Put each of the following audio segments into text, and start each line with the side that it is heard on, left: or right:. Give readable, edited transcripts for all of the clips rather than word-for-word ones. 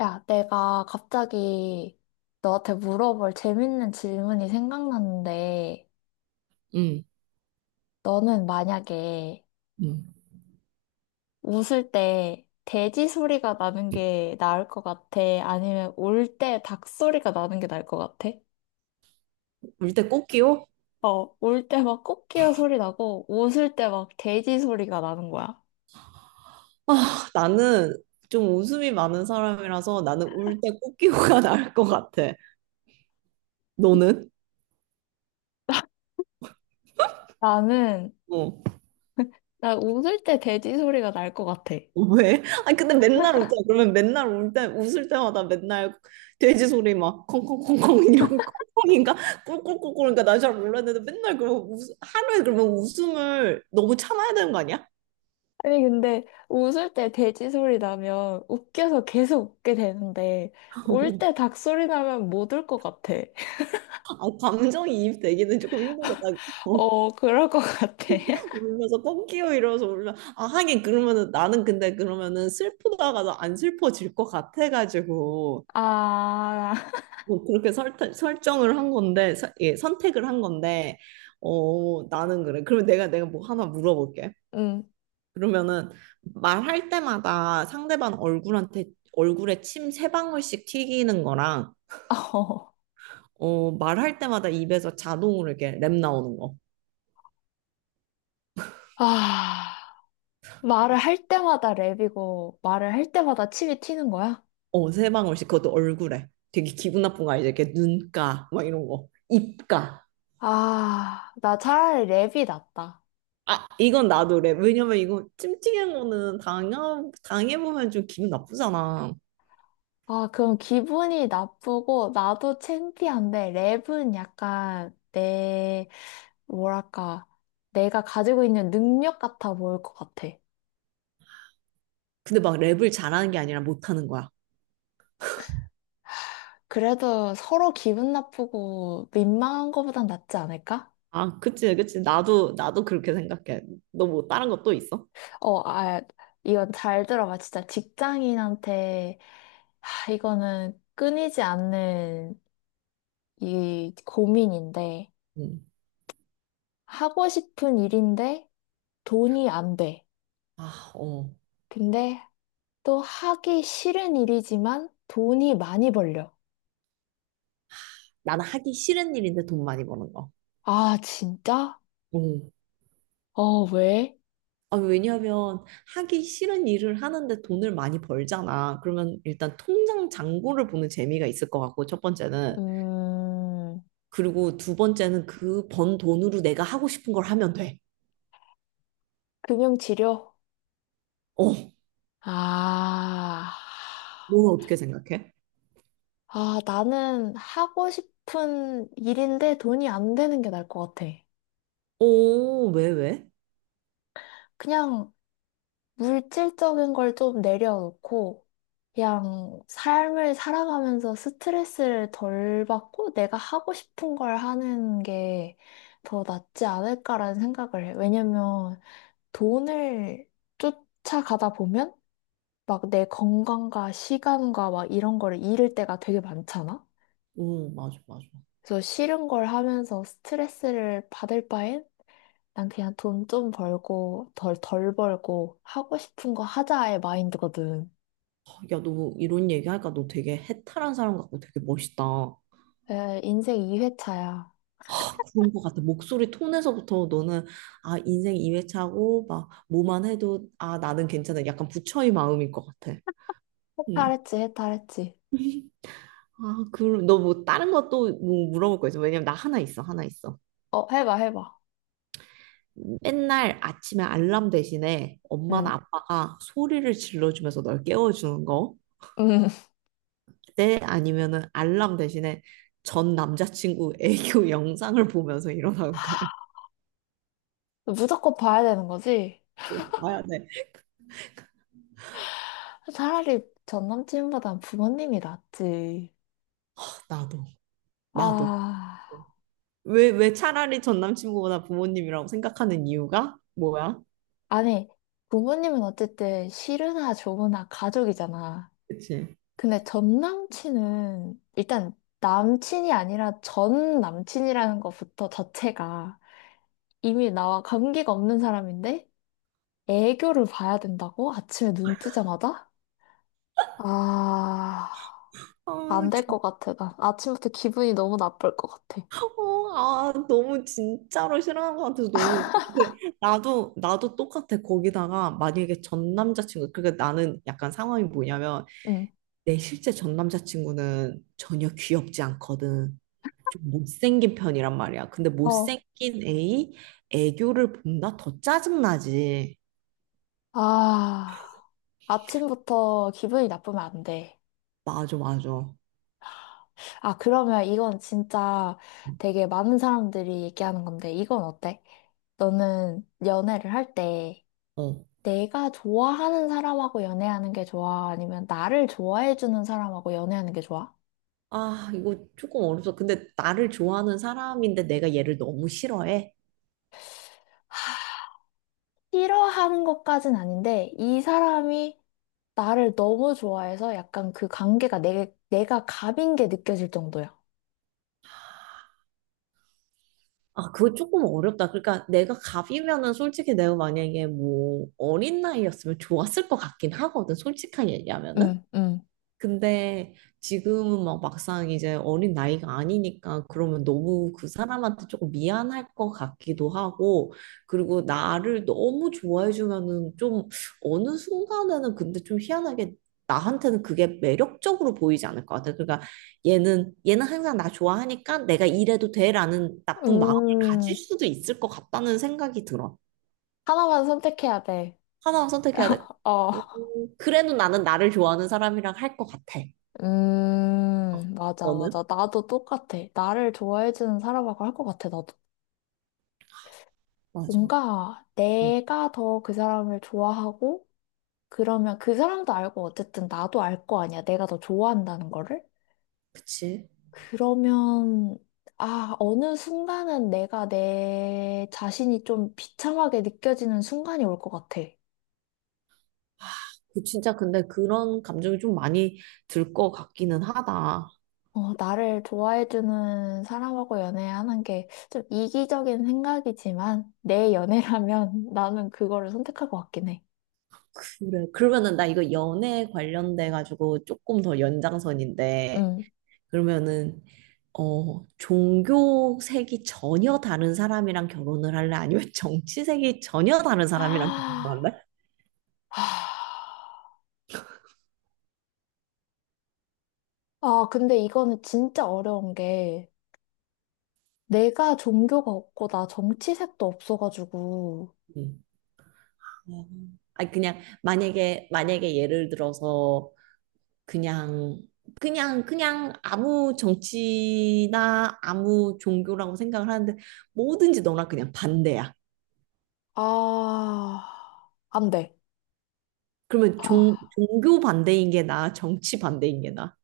left: 야, 내가 갑자기 너한테 물어볼 재밌는 질문이 생각났는데,
right: 음,
left: 너는 만약에
right: 음.
left: 웃을 때 돼지 소리가 나는 게 나을 것 같아? 아니면 울 때 닭 소리가 나는 게 나을 것 같아?
right: 울 때 꽃기호?
left: 어, 울 때 막 코끼리 소리 나고, 웃을 때 막 돼지 소리가 나는 거야.
right: 아, 나는 좀 웃음이 많은 사람이라서 나는 울 때 꽃기호가 나을 것 같아. 너는?
left: 나는,
right: 어.
left: 나 웃을 때 돼지 소리가 날 것 같아.
right: 왜? 아니 근데 맨날 울잖아. 그러면 맨날 울 때, 웃을 때마다 맨날 돼지 소리 막 콩콩콩콩 이런 콩콩인가? 꿀꿀꿀꿀인가? 나 잘 몰랐는데 맨날 그러면 하루에 그러면 웃음을 너무 참아야 되는 거 아니야?
left: 아니, 근데 웃을 때 돼지 소리 나면 웃겨서 계속 웃게 되는데, 울 때 닭 소리 나면 못 울 것 같아.
right: 아, 감정이입 되기는 조금 힘들겠다. 어.
left: 어, 그럴 것 같아.
right: 울면서 꼭 끼워 이러면서 울면 아 하긴 그러면은 나는 근데 그러면은 슬프다가도 안 슬퍼질 것 같아가지고
left: 아,
right: 뭐 그렇게 설정을 한 건데 선택을 한 건데 어 나는 그래 그럼 내가 뭐 하나 물어볼게.
left: 음,
right: 그러면은 말할 때마다 상대방 얼굴한테 얼굴에 침 세 방울씩 튀기는 거랑
left: 어.
right: 어 말할 때마다 입에서 자동으로 이렇게 랩 나오는 거.
left: 아, 말을 할 때마다 랩이고, 말을 할 때마다 침이 튀는 거야?
right: 어, 세 방울씩 그것도 얼굴에 되게 기분 나쁜 거 알죠? 이렇게 눈가 막 이런 거 입가.
left: 아, 나 차라리 랩이 낫다.
right: 아 이건 나도 그래. 왜냐면 이거 찜찜한 거는 당해보면 좀 기분 나쁘잖아.
left: 아, 그럼 기분이 나쁘고, 나도 창피한데, 랩은 약간 내 뭐랄까, 내가 가지고 있는 능력 같아 보일 것 같아.
right: 근데 막 랩을 잘하는 게 아니라 못하는 거야.
left: 그래도 서로 기분 나쁘고 민망한 거보단 낫지 않을까?
right: 아 그치 그치 나도 나도 그렇게 생각해. 너 뭐 다른 것또 있어?
left: 어, 아, 이건 잘 들어봐. 진짜 직장인한테, 하, 이거는 끊이지 않는 이 고민인데,
right: 응.
left: 하고 싶은 일인데 돈이 안 돼.
right: 아, 어.
left: 근데 또 하기 싫은 일이지만 돈이 많이 벌려.
right: 나는 하기 싫은 일인데 돈 많이 버는 거.
left: 아, 진짜? 어, 왜?
right: 아, 왜냐하면 하기 싫은 일을 하는데 돈을 많이 벌잖아. 그러면 일단 통장 잔고를 보는 재미가 있을 것 같고, 첫 번째는.
left: 음.
right: 그리고 두 번째는 그 번 돈으로 내가 하고 싶은 걸 하면 돼.
left: 금융치료?
right: 어,
left: 아,
right: 너 어떻게 생각해?
left: 아, 나는 하고 싶은 일인데 돈이 안 되는 게 나을 것 같아.
right: 어, 왜, 왜?
left: 그냥 물질적인 걸 좀 내려놓고, 그냥 삶을 살아가면서 스트레스를 덜 받고 내가 하고 싶은 걸 하는 게 더 낫지 않을까라는 생각을 해. 왜냐면 돈을 쫓아가다 보면 막 내 건강과 시간과 막 이런 거를 잃을 때가 되게 많잖아?
right: 어, 맞아, 맞아.
left: 그래서 싫은 걸 하면서 스트레스를 받을 바엔 난 그냥 돈 좀 벌고 덜 벌고 하고 싶은 거 하자의 마인드거든.
right: 아, 야, 너 이런 얘기하니까 너 되게 해탈한 사람 같고 되게 멋있다. 아,
left: 에, 인생 2회차야.
right: 그런 것 같아. 목소리 톤에서부터 너는, 아, 인생 2회차고, 막, 뭐만 해도, 아, 나는 괜찮아. 약간 부처의 마음일 것 같아. 응.
left: 해탈했지, 해탈했지.
right: 아, 그럼 너 뭐 다른 것도 뭐 물어볼 거 있어? 왜냐면 나 하나 있어, 하나 있어.
left: 어, 해봐, 해봐.
right: 맨날 아침에 알람 대신에
left: 응.
right: 엄마나 아빠가 소리를 질러주면서 널 깨워주는 거?
left: 응.
right: 때 아니면은 알람 대신에 전 남자친구 애교 영상을 보면서 일어나는 거야.
left: 무조건 봐야 되는 거지?
right: 봐야 돼.
left: 차라리 전 남친보단 부모님이 낫지.
right: 하, 나도, 나도.
left: 아,
right: 왜, 왜 차라리 전 남친구보다 부모님이라고 생각하는 이유가 뭐야?
left: 아니, 부모님은 어쨌든 싫으나 좋으나 가족이잖아.
right: 그치?
left: 근데 전 남친은 일단 남친이 아니라 전 남친이라는 것부터 자체가 이미 나와 관계가 없는 사람인데 애교를 봐야 된다고? 아침에 눈 뜨자마자? 아,
right: 어,
left: 안 될 것 같아. 나 아침부터 기분이 너무 나쁠 것 같아.
right: 어, 아, 너무 진짜로 싫어하는 것 같아서 너무 나도 나도 똑같아. 거기다가 만약에 전 남자친구 그러니까 나는 약간 상황이 뭐냐면
left: 응.
right: 내 실제 전 남자친구는 전혀 귀엽지 않거든. 좀 못생긴 편이란 말이야. 근데
left: 어.
right: 못생긴 애이 애교를 본다? 더 짜증나지.
left: 아, 아침부터 기분이 나쁘면 안 돼.
right: 맞아, 맞아.
left: 아, 그러면 이건 진짜 되게 많은 사람들이 얘기하는 건데, 이건 어때? 너는 연애를 할때
right: 어.
left: 내가 좋아하는 사람하고 연애하는 게 좋아? 아니면 나를 좋아해주는 사람하고 연애하는 게 좋아?
right: 아, 이거 조금 어렵다. 근데 나를 좋아하는 사람인데 내가 얘를 너무 싫어해.
left: 싫어하는 것까진 아닌데, 이 사람이 나를 너무 좋아해서 약간 그 관계가 내가 갑인 게 느껴질 정도야.
right: 아, 그거 조금 어렵다. 그러니까 내가 갑이면은 솔직히 내가 만약에 뭐 어린 나이였으면 좋았을 것 같긴 하거든. 솔직하게 얘기하면은.
left: 응, 응.
right: 근데 지금은 막 막상 이제 어린 나이가 아니니까 그러면 너무 그 사람한테 조금 미안할 것 같기도 하고 그리고 나를 너무 좋아해 주면은 좀 어느 순간에는 근데 좀 희한하게 나한테는 그게 매력적으로 보이지 않을 것 같아. 그러니까 얘는 항상 나 좋아하니까 내가 이래도 돼라는 나쁜 마음을 가질
left: 음,
right: 수도 있을 것 같다는 생각이 들어.
left: 하나만 선택해야 돼.
right: 하나만 선택해야 돼.
left: 어,
right: 음, 그래도 나는 나를 좋아하는 사람이랑 할 것 같아.
left: 맞아, 맞아.
right: 너는?
left: 나도 똑같아. 나를 좋아해주는 사람하고 할 것 같아, 나도.
right: 맞아.
left: 뭔가
right: 음,
left: 내가 더 그 사람을 좋아하고, 그러면 그 사람도 알고 어쨌든 나도 알 거 아니야. 내가 더 좋아한다는 거를.
right: 그치.
left: 그러면 아, 어느 순간은 내가 내 자신이 좀 비참하게 느껴지는 순간이 올 것 같아.
right: 그 진짜 근데 그런 감정이 좀 많이 들 것 같기는 하다.
left: 어, 나를 좋아해주는 사람하고 연애하는 게 좀 이기적인 생각이지만 내 연애라면 나는 그거를 선택할 것 같긴 해.
right: 그래. 그러면은 나 이거 연애 관련돼 가지고 조금 더 연장선인데
left: 음.
right: 그러면은 어 종교색이 전혀 다른 사람이랑 결혼을 할래? 아니면 정치색이 전혀 다른 사람이랑 결혼할래?
left: 아, 아, 근데 이거는 진짜 어려운 게 내가 종교가 없고 나 정치색도 없어가지고
right: 음. 아니 그냥 만약에 예를 들어서 그냥 그냥 아무 정치나 아무 종교라고 생각을 하는데 뭐든지 너랑 그냥 반대야.
left: 아, 안 돼.
right: 그러면
left: 아,
right: 종교 반대인 게 나아, 정치 반대인 게 나아.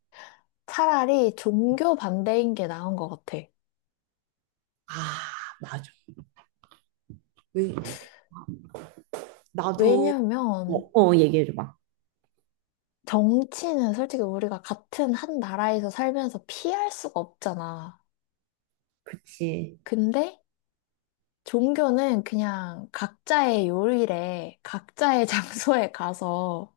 left: 차라리 종교 반대인 게 나은 것 같아.
right: 아, 맞아. 왜 나도 어,
left: 왜냐면
right: 어 얘기해 줘봐.
left: 정치는 솔직히 우리가 같은 한 나라에서 살면서 피할 수가 없잖아.
right: 그치.
left: 근데 종교는 그냥 각자의 요일에 각자의 장소에 가서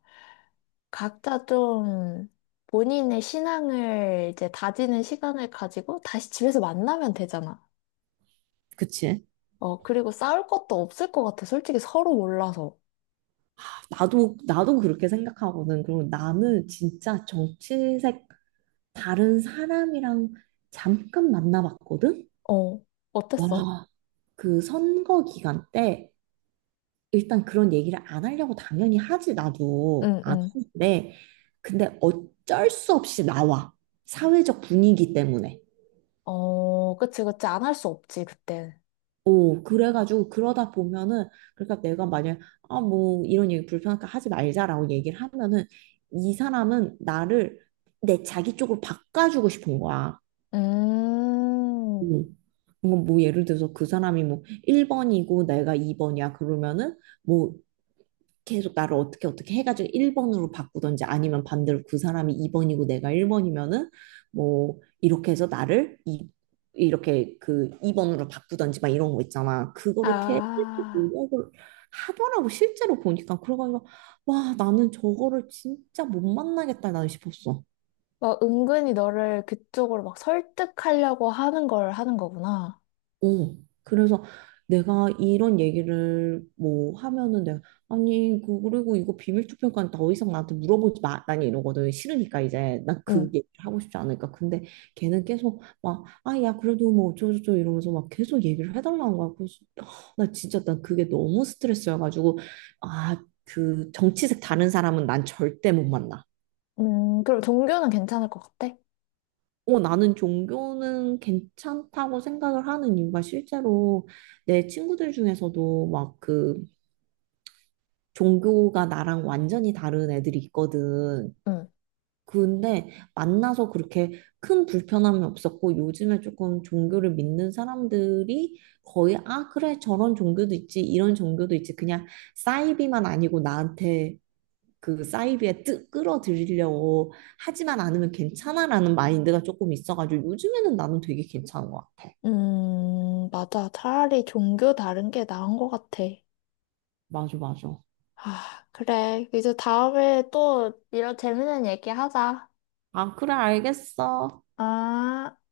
left: 각자 좀 본인의 신앙을 이제 다지는 시간을 가지고 다시 집에서 만나면 되잖아.
right: 그치.
left: 어, 그리고 싸울 것도 없을 것 같아. 솔직히 서로 몰라서.
right: 나도 나도 그렇게 생각하거든. 그리고 나는 진짜 정치색 다른 사람이랑 잠깐 만나봤거든.
left: 어, 어땠어?
right: 와, 그 선거 기간 때 일단 그런 얘기를 안 하려고 당연히 하지, 나도.
left: 응,
right: 안
left: 응.
right: 하는데. 근데 어쩔 수 없이 나와. 사회적 분위기 때문에.
left: 어, 그치, 그치. 안 할 수 없지, 그때.
right: 오, 그래가지고 그러다 보면은, 그러니까 내가 만약, 아, 뭐, 이런 얘기 불편하니까 하지 말자라고 얘기를 하면은, 이 사람은 나를 내 자기 쪽으로 바꿔주고 싶은 거야. 뭐,
left: 음,
right: 뭔가 뭐 예를 들어서 그 사람이 뭐 1번이고 내가 2번이야 그러면은 뭐 계속 나를 어떻게 어떻게 해가지고 1번으로 바꾸던지 아니면 반대로 그 사람이 2번이고 내가 1번이면은 뭐 이렇게 해서 나를 이렇게 그 2번으로 바꾸던지 막 이런 거 있잖아. 그거를 계속
left: 아,
right: 노력을 하더라고. 실제로 보니까 그래가지고 와 나는 저거를 진짜 못 만나겠다 나는 싶었어.
left: 막 은근히 너를 그쪽으로 막 설득하려고 하는 걸 하는 거구나.
right: 어, 그래서 내가 이런 얘기를 뭐 하면은 내가 아니 그 그리고 이거 비밀 투표니까 더 이상 나한테 물어보지 마. 난 이러거든. 싫으니까 이제 난 그
left: 응,
right: 얘기를 하고 싶지 않으니까. 근데 걔는 계속 막 아 야 그래도 뭐 어쩌고저쩌고 이러면서 막 계속 얘기를 해달라는 거야. 그래서 아, 나 진짜 난 그게 너무 스트레스여가지고 아 그 정치색 다른 사람은 난 절대 못 만나.
left: 그럼 종교는 괜찮을 것 같아?
right: 어, 나는 종교는 괜찮다고 생각을 하는 이유가 실제로 내 친구들 중에서도 막 그 종교가 나랑 완전히 다른 애들이 있거든.
left: 응.
right: 근데 만나서 그렇게 큰 불편함이 없었고 요즘에 조금 종교를 믿는 사람들이 거의 아, 그래, 저런 종교도 있지, 이런 종교도 있지. 그냥 사이비만 아니고 나한테 그 사이비에 끌어들이려고 하지만 않으면 괜찮아라는 마인드가 조금 있어가지고 요즘에는 나는 되게 괜찮은 것 같아.
left: 맞아. 차라리 종교 다른 게 나은 것 같아.
right: 맞아, 맞아.
left: 아, 그래. 이제 다음에 또 이런 재밌는 얘기 하자.
right: 아, 그래, 알겠어.
left: 아.